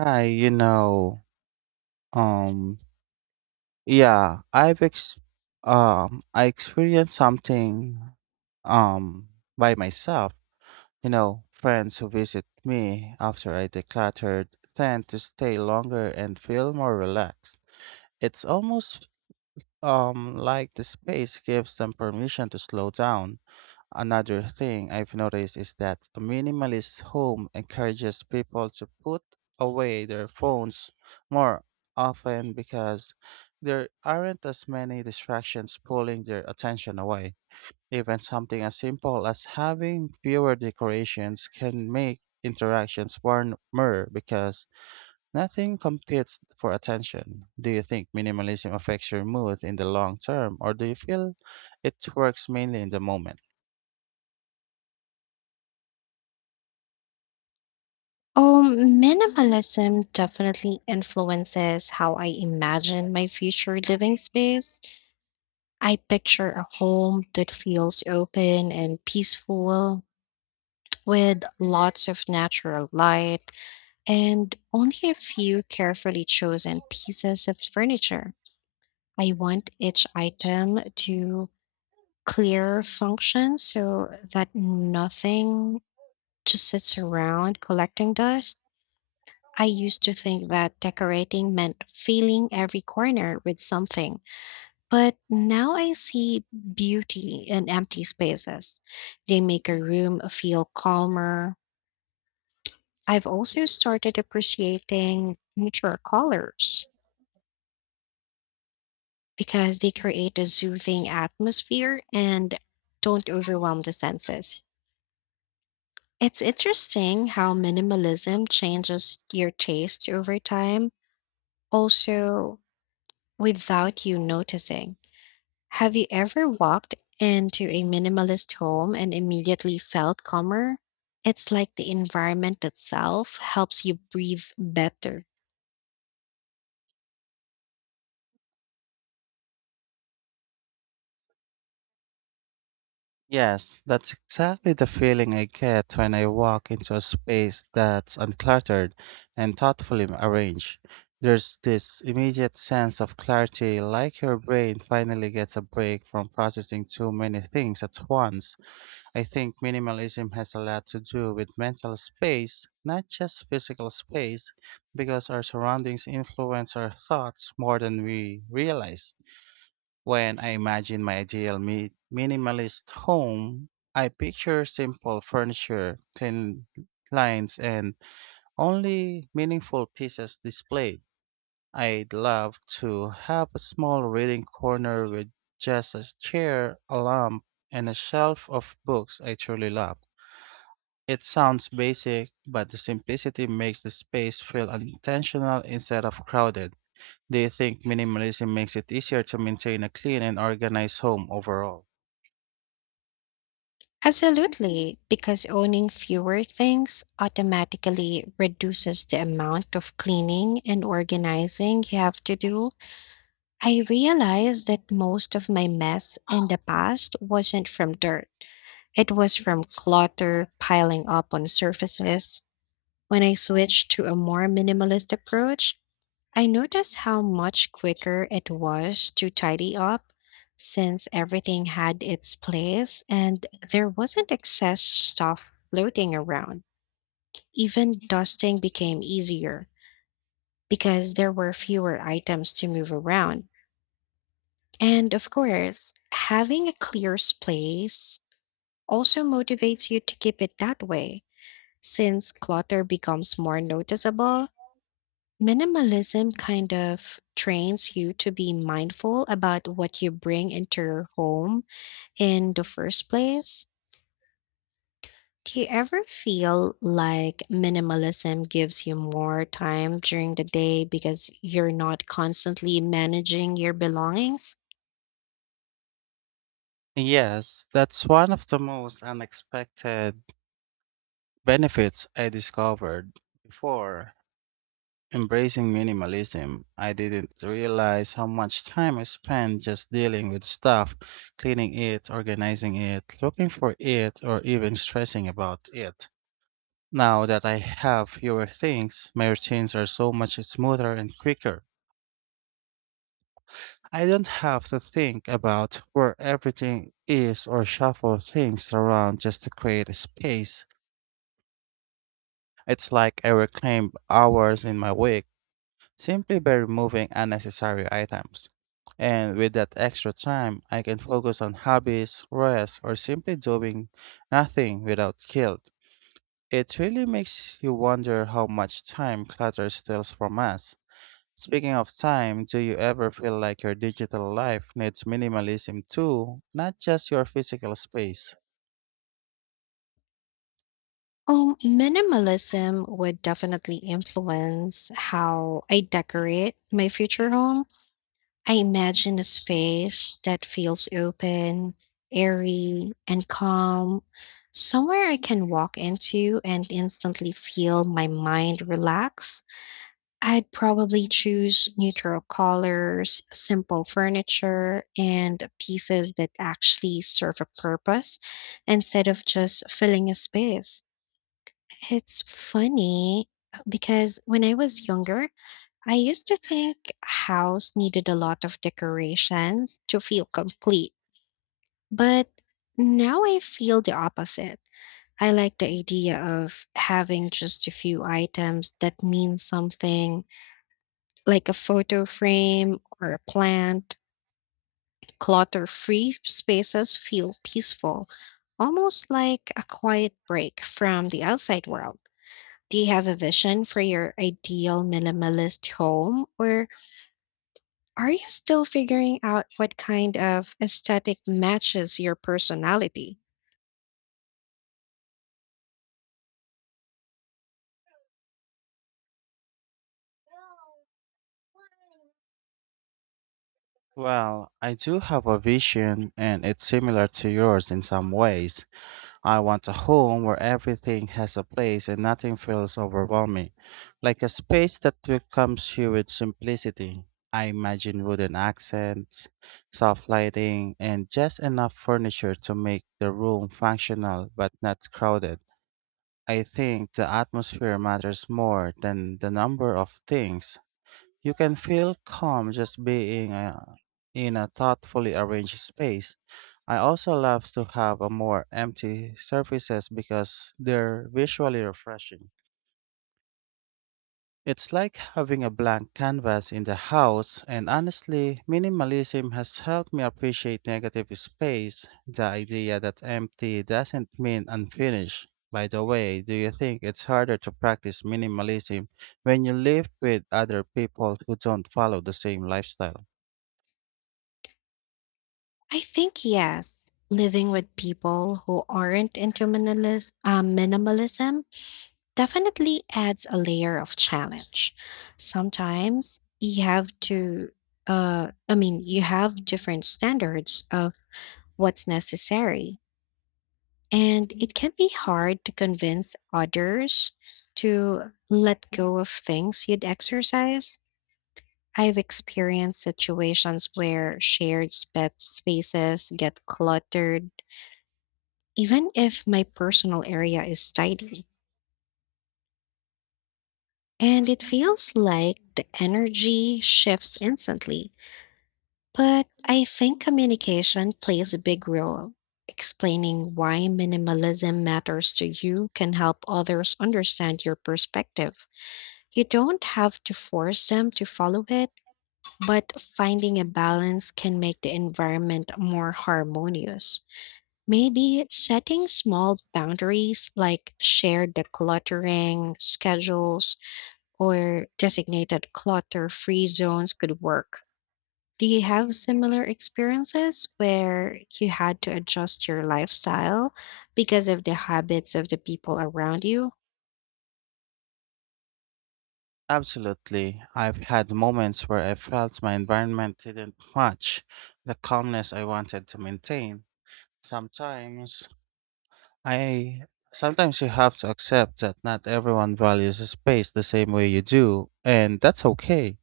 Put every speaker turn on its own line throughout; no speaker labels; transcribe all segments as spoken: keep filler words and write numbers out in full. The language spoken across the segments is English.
Hi, you know, um, yeah, I've ex- um, I experienced something, um, by myself. You know, friends who visit me after I decluttered tend to stay longer and feel more relaxed. It's almost, um, like the space gives them permission to slow down. Another thing I've noticed is that a minimalist home encourages people to put away their phones more often because there aren't as many distractions pulling their attention away. Even something as simple as having fewer decorations can make interactions warmer because nothing competes for attention. Do you think minimalism affects your mood in the long term, or do you feel it works mainly in the moment?
Um, Minimalism definitely influences how I imagine my future living space. I picture a home that feels open and peaceful with lots of natural light and only a few carefully chosen pieces of furniture. I want each item to clear function so that nothing just sits around collecting dust. I used to think that decorating meant filling every corner with something, but now I see beauty in empty spaces. They make a room feel calmer. I've also started appreciating neutral colors because they create a soothing atmosphere and don't overwhelm the senses. It's interesting how minimalism changes your taste over time, also without you noticing. Have you ever walked into a minimalist home and immediately felt calmer? It's like the environment itself helps you breathe better.
Yes, that's exactly the feeling I get when I walk into a space that's uncluttered and thoughtfully arranged. There's this immediate sense of clarity, like your brain finally gets a break from processing too many things at once. I think minimalism has a lot to do with mental space, not just physical space, because our surroundings influence our thoughts more than we realize. When I imagine my ideal mi- minimalist home, I picture simple furniture, clean lines, and only meaningful pieces displayed. I'd love to have a small reading corner with just a chair, a lamp, and a shelf of books I truly love. It sounds basic, but the simplicity makes the space feel intentional instead of crowded. Do you think minimalism makes it easier to maintain a clean and organized home overall?
Absolutely, because owning fewer things automatically reduces the amount of cleaning and organizing you have to do. I realized that most of my mess in the past wasn't from dirt, it was from clutter piling up on surfaces. When I switched to a more minimalist approach, I noticed how much quicker it was to tidy up since everything had its place and there wasn't excess stuff floating around. Even dusting became easier because there were fewer items to move around. And of course, having a clear space also motivates you to keep it that way since clutter becomes more noticeable. Minimalism kind of trains you to be mindful about what you bring into your home in the first place. Do you ever feel like minimalism gives you more time during the day because you're not constantly managing your belongings?
Yes, that's one of the most unexpected benefits I discovered before embracing minimalism. I didn't realize how much time I spent just dealing with stuff, cleaning it, organizing it, looking for it, or even stressing about it. Now that I have fewer things, my routines are so much smoother and quicker. I don't have to think about where everything is or shuffle things around just to create a space. It's like I reclaim hours in my week simply by removing unnecessary items. And with that extra time, I can focus on hobbies, rest, or simply doing nothing without guilt. It really makes you wonder how much time clutter steals from us. Speaking of time, do you ever feel like your digital life needs minimalism too, not just your physical space?
Oh, minimalism would definitely influence how I decorate my future home. I imagine a space that feels open, airy, and calm, somewhere I can walk into and instantly feel my mind relax. I'd probably choose neutral colors, simple furniture, and pieces that actually serve a purpose instead of just filling a space. It's funny because when I was younger, I used to think a house needed a lot of decorations to feel complete, but now I feel the opposite. I like the idea of having just a few items that mean something, like a photo frame or a plant. Clutter free spaces feel peaceful, almost like a quiet break from the outside world. Do you have a vision for your ideal minimalist home, or are you still figuring out what kind of aesthetic matches your personality?
Well, I do have a vision, and it's similar to yours in some ways. I want a home where everything has a place and nothing feels overwhelming, like a space that welcomes you with simplicity. I imagine wooden accents, soft lighting, and just enough furniture to make the room functional but not crowded. I think the atmosphere matters more than the number of things. You can feel calm just being uh, in a thoughtfully arranged space. I also love to have a more empty surfaces because they're visually refreshing. It's like having a blank canvas in the house, and honestly, minimalism has helped me appreciate negative space, the idea that empty doesn't mean unfinished. By the way, do you think it's harder to practice minimalism when you live with other people who don't follow the same lifestyle?
I think yes. Living with people who aren't into minimalis- uh, minimalism definitely adds a layer of challenge. Sometimes you have to, uh, I mean, you have different standards of what's necessary. And it can be hard to convince others to let go of things you'd exercise. I've experienced situations where shared spa- spaces get cluttered, even if my personal area is tidy. And it feels like the energy shifts instantly. But I think communication plays a big role. Explaining why minimalism matters to you can help others understand your perspective. You don't have to force them to follow it, but finding a balance can make the environment more harmonious. Maybe setting small boundaries like shared decluttering schedules or designated clutter free zones could work. Do you have similar experiences where you had to adjust your lifestyle because of the habits of the people around you?
Absolutely. I've had moments where I felt my environment didn't match the calmness I wanted to maintain. Sometimes I Sometimes you have to accept that not everyone values a space the same way you do, and that's okay.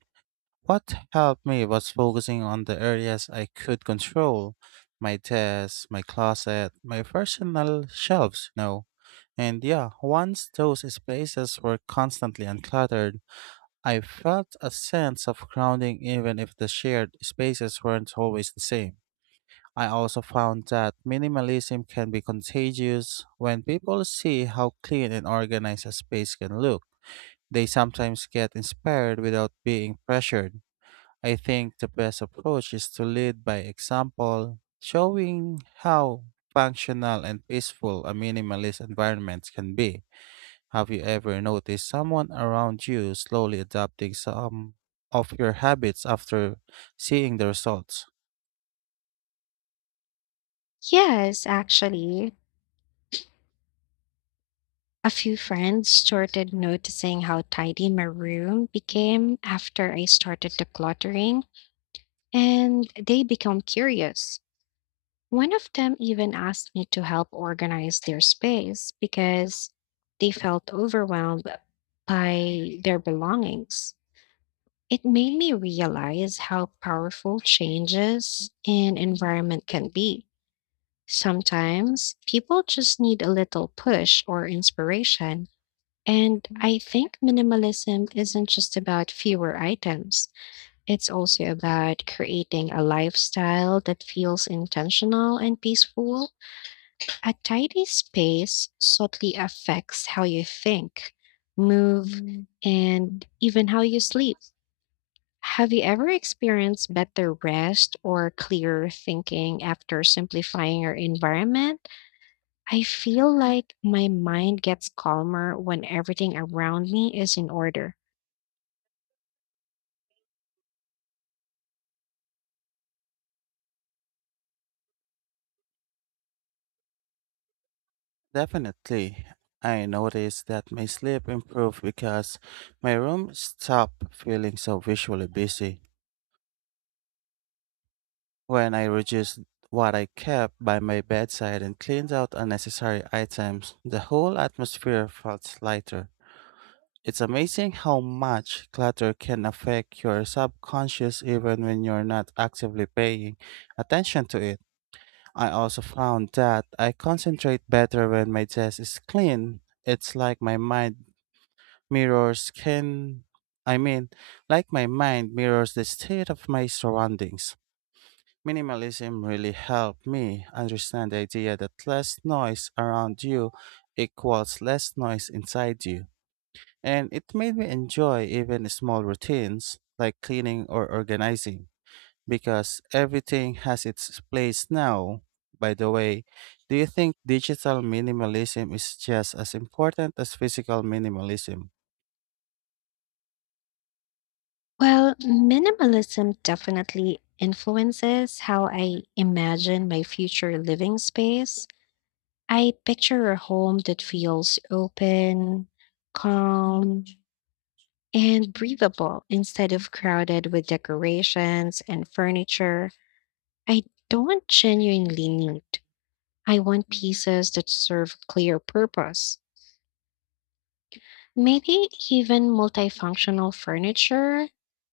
What helped me was focusing on the areas I could control my desk, my closet, my personal shelves, you know. And yeah, once those spaces were constantly uncluttered, I felt a sense of grounding even if the shared spaces weren't always the same. I also found that minimalism can be contagious when people see how clean and organized a space can look. They sometimes get inspired without being pressured. I think the best approach is to lead by example, showing how functional and peaceful a minimalist environment can be. Have you ever noticed someone around you slowly adopting some of your habits after seeing the results?
Yes, actually. A few friends started noticing how tidy my room became after I started decluttering, and they became curious. One of them even asked me to help organize their space because they felt overwhelmed by their belongings. It made me realize how powerful changes in environment can be. Sometimes people just need a little push or inspiration, and I think minimalism isn't just about fewer items, it's also about creating a lifestyle that feels intentional and peaceful. A tidy space subtly affects how you think, move, Mm. and even how you sleep. Have you ever experienced better rest or clearer thinking after simplifying your environment? I feel like my mind gets calmer when everything around me is in order.
Definitely. I noticed that my sleep improved because my room stopped feeling so visually busy. When I reduced what I kept by my bedside and cleaned out unnecessary items, the whole atmosphere felt lighter. It's amazing how much clutter can affect your subconscious even when you're not actively paying attention to it. I also found that I concentrate better when my desk is clean. It's like my mind Mirrors can, I mean, like my mind mirrors the state of my surroundings. Minimalism really helped me understand the idea that less noise around you equals less noise inside you. And it made me enjoy even small routines like cleaning or organizing because everything has its place now. By the way, do you think digital minimalism is just as important as physical minimalism?
Well, minimalism definitely influences how I imagine my future living space. I picture a home that feels open, calm, and breathable instead of crowded with decorations and furniture I don't genuinely need. I want pieces that serve clear purpose. Maybe even multifunctional furniture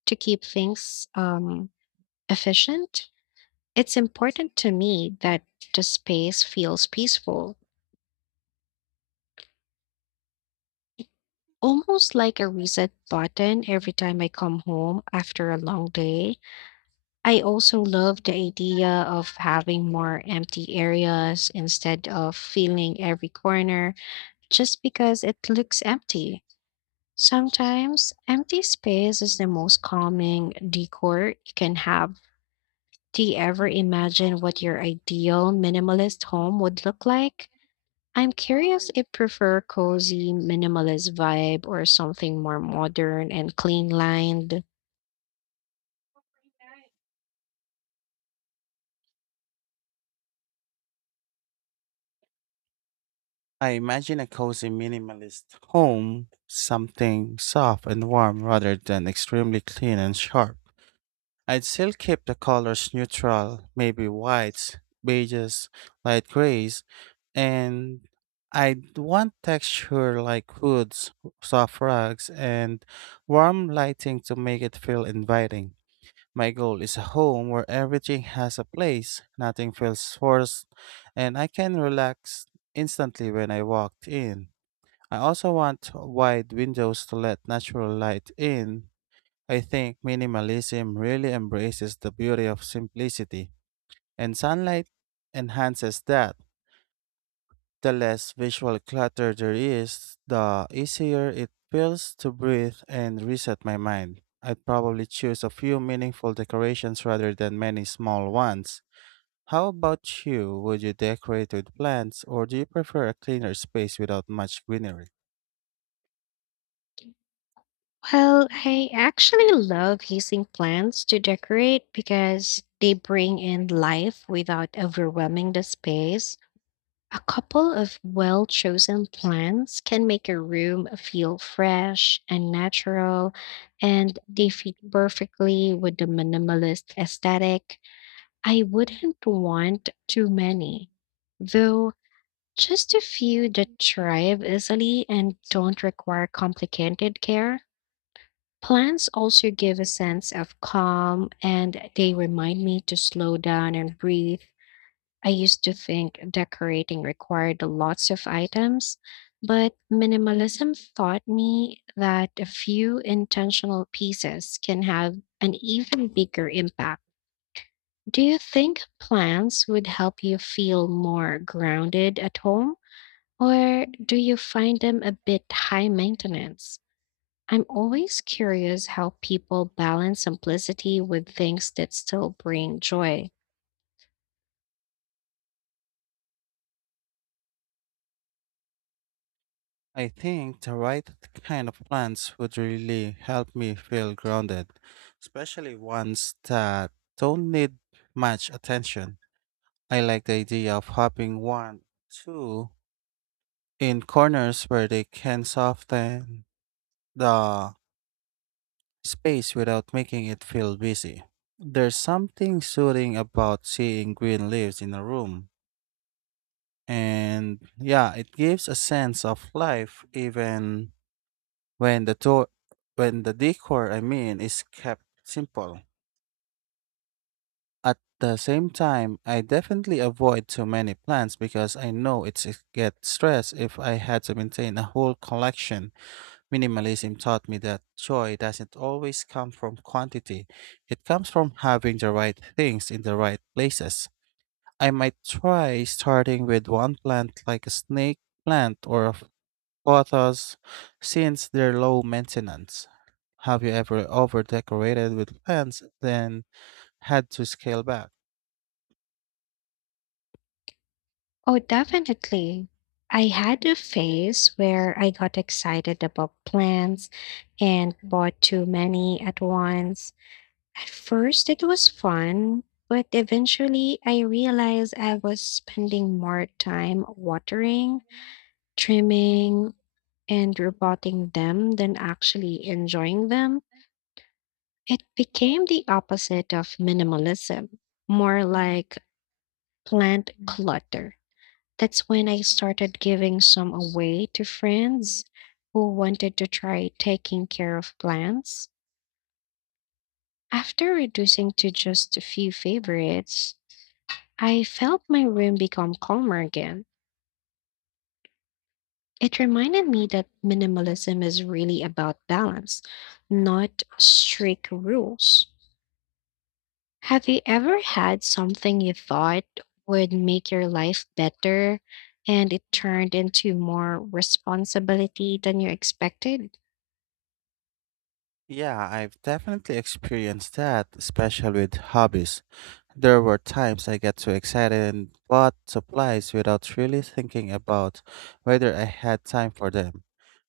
to keep things um, efficient. It's important to me that the space feels peaceful, almost like a reset button every time I come home after a long day. I also love the idea of having more empty areas instead of filling every corner just because it looks empty. Sometimes empty space is the most calming decor you can have. Do you ever imagine what your ideal minimalist home would look like? I'm curious if prefer cozy minimalist vibe or something more modern and clean lined.
I imagine a cozy minimalist home, something soft and warm rather than extremely clean and sharp. I'd still keep the colors neutral, maybe whites, beiges, light grays, and I'd want texture like woods, soft rugs, and warm lighting to make it feel inviting. My goal is a home where everything has a place, nothing feels forced, and I can relax instantly when I walked in. I also want wide windows to let natural light in. I think minimalism really embraces the beauty of simplicity, and sunlight enhances that. The less visual clutter there is, the easier it feels to breathe and reset my mind. I'd probably choose a few meaningful decorations rather than many small ones. How about you? Would you decorate with plants or do you prefer a cleaner space without much greenery?
Well, I actually love using plants to decorate because they bring in life without overwhelming the space. A couple of well chosen plants can make a room feel fresh and natural, and they fit perfectly with the minimalist aesthetic. I wouldn't want too many though. Just a few that thrive easily and don't require complicated care. Plants also give a sense of calm and they remind me to slow down and breathe. I used to think decorating required lots of items, but minimalism taught me that a few intentional pieces can have an even bigger impact. Do you think plants would help you feel more grounded at home? Or do you find them a bit high maintenance? I'm always curious how people balance simplicity with things that still bring joy.
I think the right kind of plants would really help me feel grounded, especially ones that don't need much attention. I like the idea of hopping one, two in corners where they can soften the space without making it feel busy. There's something soothing about seeing green leaves in a room. And yeah, it gives a sense of life even when the to- when the decor I mean is kept simple. At the same time, I definitely avoid too many plants because I know it's it get stress if I had to maintain a whole collection. Minimalism taught me that joy doesn't always come from quantity. It comes from having the right things in the right places. I might try starting with one plant like a snake plant or a pothos since they're low maintenance. Have you ever over decorated with plants then had to scale back?
Oh, definitely. I had a phase where I got excited about plants and bought too many at once. At first, it was fun, but eventually I realized I was spending more time watering, trimming, and rebutting them than actually enjoying them. It became the opposite of minimalism, more like plant clutter. That's when I started giving some away to friends who wanted to try taking care of plants. After reducing to just a few favorites, I felt my room become calmer again. It reminded me that minimalism is really about balance, not strict rules. Have you ever had something you thought would make your life better and it turned into more responsibility than you expected?
Yeah, I've definitely experienced that, especially with hobbies. There were times I got too excited and bought supplies without really thinking about whether I had time for them.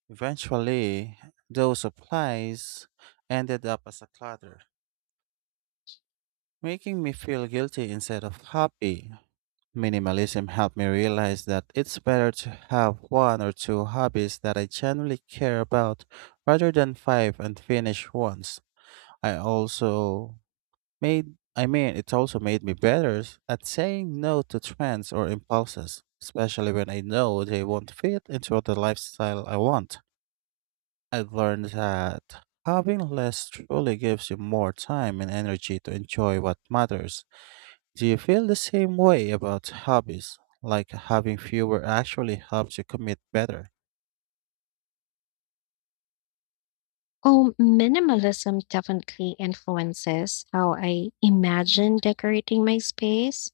Eventually, those supplies ended up as a clutter, making me feel guilty instead of happy. Minimalism helped me realize that it's better to have one or two hobbies that I genuinely care about rather than five unfinished ones. I also Made I mean, it's also made me better s- at saying no to trends or impulses, especially when I know they won't fit into the lifestyle I want. I've learned that having less truly gives you more time and energy to enjoy what matters. Do you feel the same way about hobbies? Like having fewer actually helps you commit better?
Oh, minimalism definitely influences how I imagine decorating my space.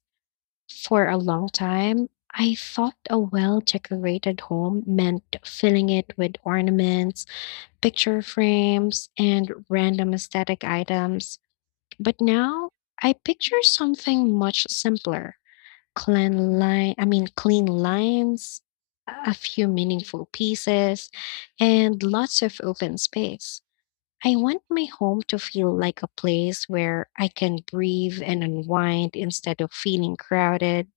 For a long time, I thought a well decorated home meant filling it with ornaments, picture frames, and random aesthetic items. But now I picture something much simpler. Clean line, I mean clean lines, a few meaningful pieces, and lots of open space. I want my home to feel like a place where I can breathe and unwind instead of feeling crowded.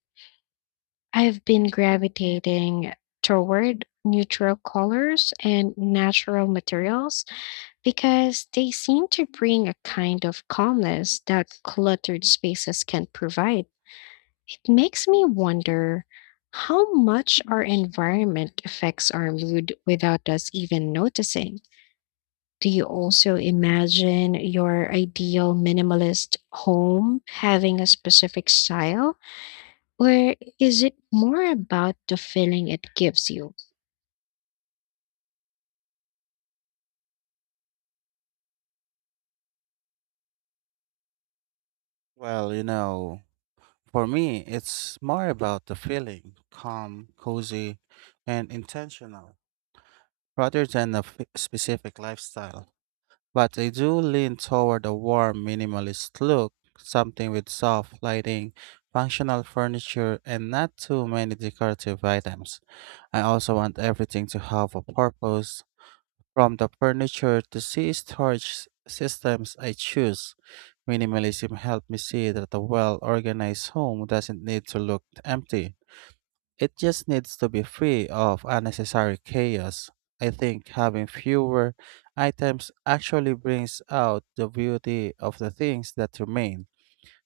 I've been gravitating toward neutral colors and natural materials because they seem to bring a kind of calmness that cluttered spaces can't provide. It makes me wonder how much our environment affects our mood without us even noticing. Do you also imagine your ideal minimalist home having a specific style, or is it more about the feeling it gives you?
Well, you know, for me, it's more about the feeling calm, cozy, and intentional, rather than a fi- specific lifestyle. But I do lean toward a warm minimalist look, something with soft lighting, functional furniture, and not too many decorative items. I also want everything to have a purpose, from the furniture to see storage s- systems I choose. Minimalism helped me see that a well organized home doesn't need to look empty. It just needs to be free of unnecessary chaos. I think having fewer items actually brings out the beauty of the things that remain.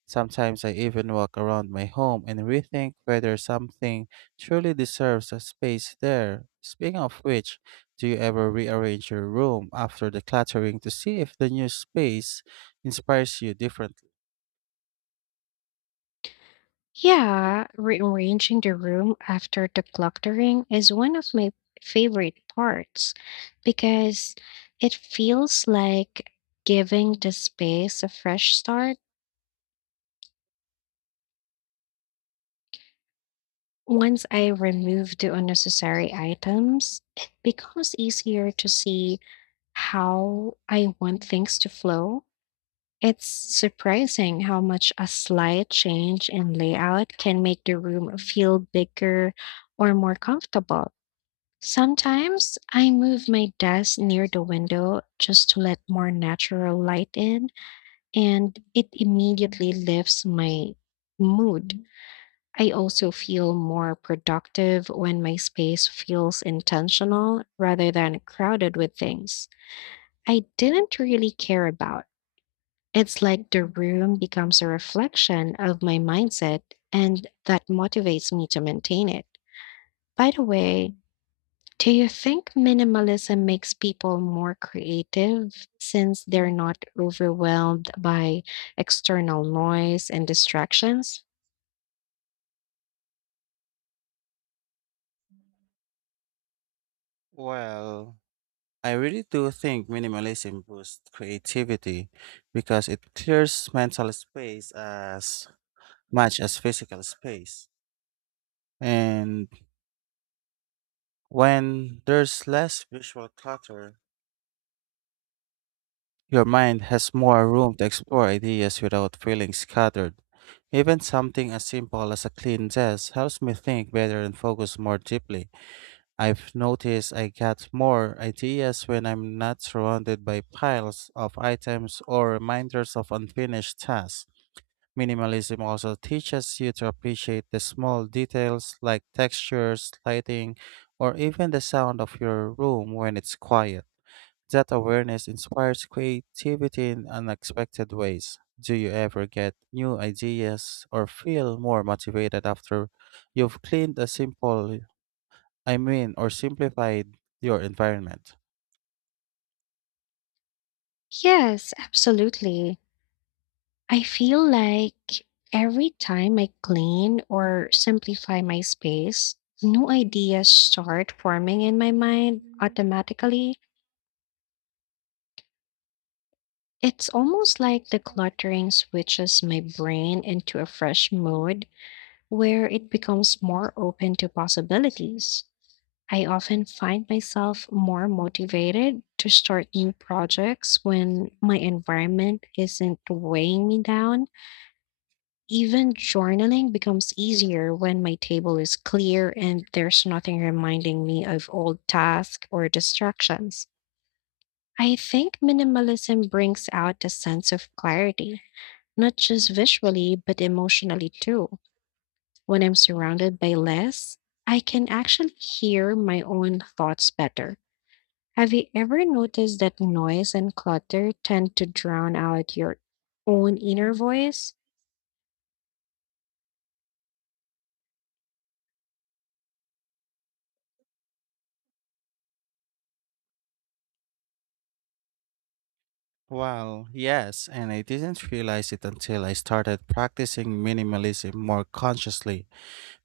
Sometimes I even walk around my home and rethink whether something truly deserves a space there. Speaking of which, do you ever rearrange your room after decluttering to see if the new space inspires you differently?
Yeah, rearranging the room after decluttering is one of my favorite parts because it feels like giving the space a fresh start. Once I remove the unnecessary items, it becomes easier to see how I want things to flow. It's surprising how much a slight change in layout can make the room feel bigger or more comfortable. Sometimes I move my desk near the window just to let more natural light in, and it immediately lifts my mood. I also feel more productive when my space feels intentional rather than crowded with things I didn't really care about. It's like the room becomes a reflection of my mindset, and that motivates me to maintain it. By the way, do you think minimalism makes people more creative since they're not overwhelmed by external noise and distractions?
Well, I really do think minimalism boosts creativity because it clears mental space as much as physical space. And when there's less visual clutter, your mind has more room to explore ideas without feeling scattered. Even something as simple as a clean desk helps me think better and focus more deeply. I've noticed I get more ideas when I'm not surrounded by piles of items or reminders of unfinished tasks. Minimalism also teaches you to appreciate the small details like textures, lighting, or even the sound of your room when it's quiet. That awareness inspires creativity in unexpected ways. Do you ever get new ideas or feel more motivated after you've cleaned a simple I mean, or simplified your environment?
Yes, absolutely. I feel like every time I clean or simplify my space, new ideas start forming in my mind automatically. It's almost like the cluttering switches my brain into a fresh mode where it becomes more open to possibilities. I often find myself more motivated to start new projects when my environment isn't weighing me down. Even journaling becomes easier when my table is clear and there's nothing reminding me of old tasks or distractions. I think minimalism brings out a sense of clarity, not just visually, but emotionally too. When I'm surrounded by less, I can actually hear my own thoughts better. Have you ever noticed that noise and clutter tend to drown out your own inner voice?
Well, yes, and I didn't realize it until I started practicing minimalism more consciously.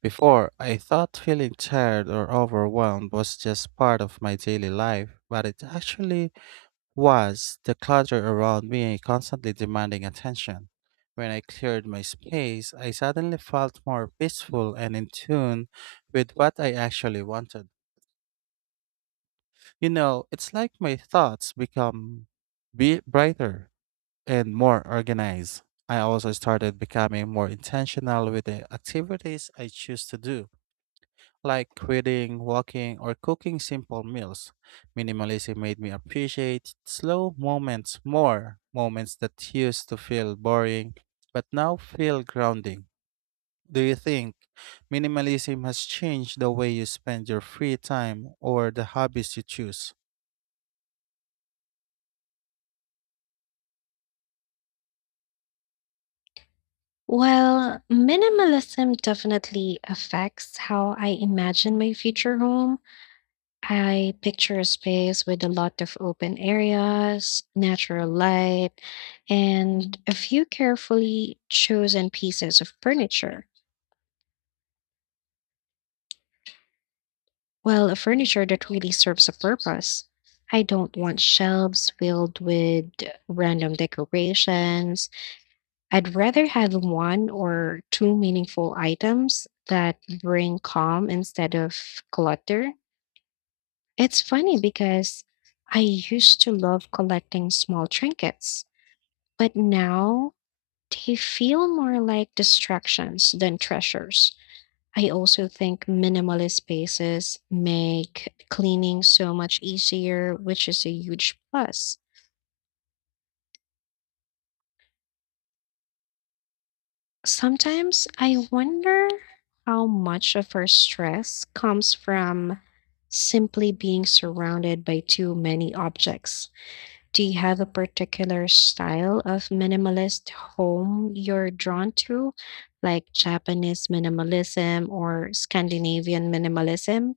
Before, I thought feeling tired or overwhelmed was just part of my daily life, but it actually was the clutter around me constantly demanding attention. When I cleared my space, I suddenly felt more peaceful and in tune with what I actually wanted. You know, it's like my thoughts become be brighter and more organized. I also started becoming more intentional with the activities I choose to do, like reading, walking, or cooking simple meals. Minimalism made me appreciate slow moments more, moments that used to feel boring but now feel grounding. Do you think minimalism has changed the way you spend your free time or the hobbies you choose?
Well, minimalism definitely affects how I imagine my future home. I picture a space with a lot of open areas, natural light, and a few carefully chosen pieces of furniture. Well, a furniture that really serves a purpose. I don't want shelves filled with random decorations. I'd rather have one or two meaningful items that bring calm instead of clutter. It's funny because I used to love collecting small trinkets, but now they feel more like distractions than treasures. I also think minimalist spaces make cleaning so much easier, which is a huge plus. Sometimes I wonder how much of our stress comes from simply being surrounded by too many objects. Do you have a particular style of minimalist home you're drawn to, like Japanese minimalism or Scandinavian minimalism?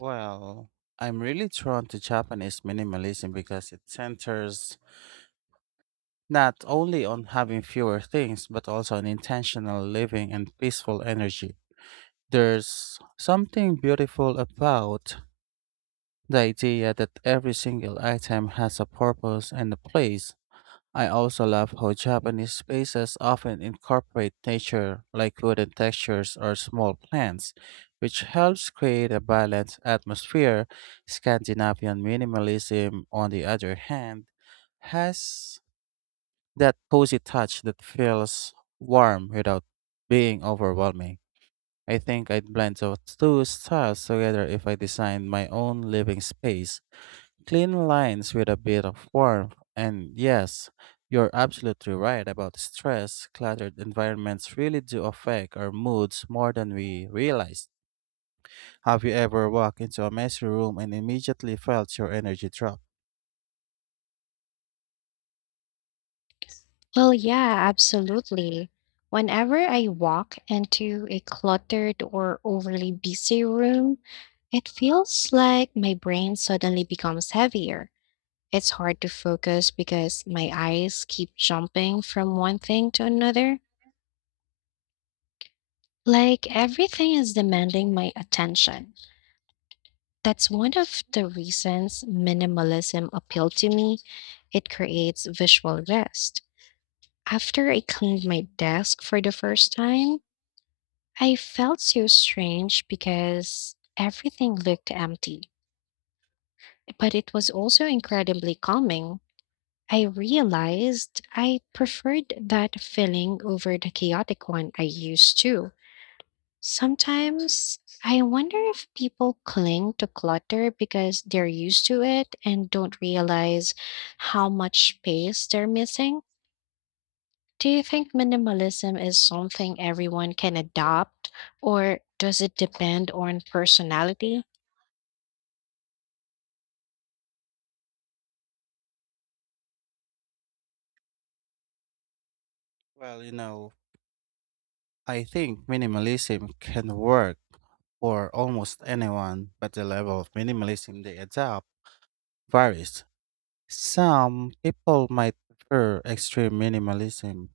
Well, I'm really drawn to Japanese minimalism because it centers not only on having fewer things, but also on intentional living and peaceful energy. There's something beautiful about the idea that every single item has a purpose and a place. I also love how Japanese spaces often incorporate nature, like wooden textures or small plants, which helps create a balanced atmosphere. Scandinavian minimalism, on the other hand, has that cozy touch that feels warm without being overwhelming. I think I'd blend those two styles together if I designed my own living space. Clean lines with a bit of warmth. And yes, you're absolutely right about stress. Cluttered environments really do affect our moods more than we realize. Have you ever walked into a messy room and immediately felt your energy drop?
Well, yeah, absolutely. Whenever I walk into a cluttered or overly busy room, it feels like my brain suddenly becomes heavier. It's hard to focus because my eyes keep jumping from one thing to another, like everything is demanding my attention. That's one of the reasons minimalism appealed to me. It creates visual rest. After I cleaned my desk for the first time, I felt so strange because everything looked empty, but it was also incredibly calming. I realized I preferred that feeling over the chaotic one I used to. Sometimes I wonder if people cling to clutter because they're used to it and don't realize how much space they're missing. Do you think minimalism is something everyone can adopt, or does it depend on personality?
Well, you know, I think minimalism can work for almost anyone, but the level of minimalism they adopt varies. Some people might prefer extreme minimalism,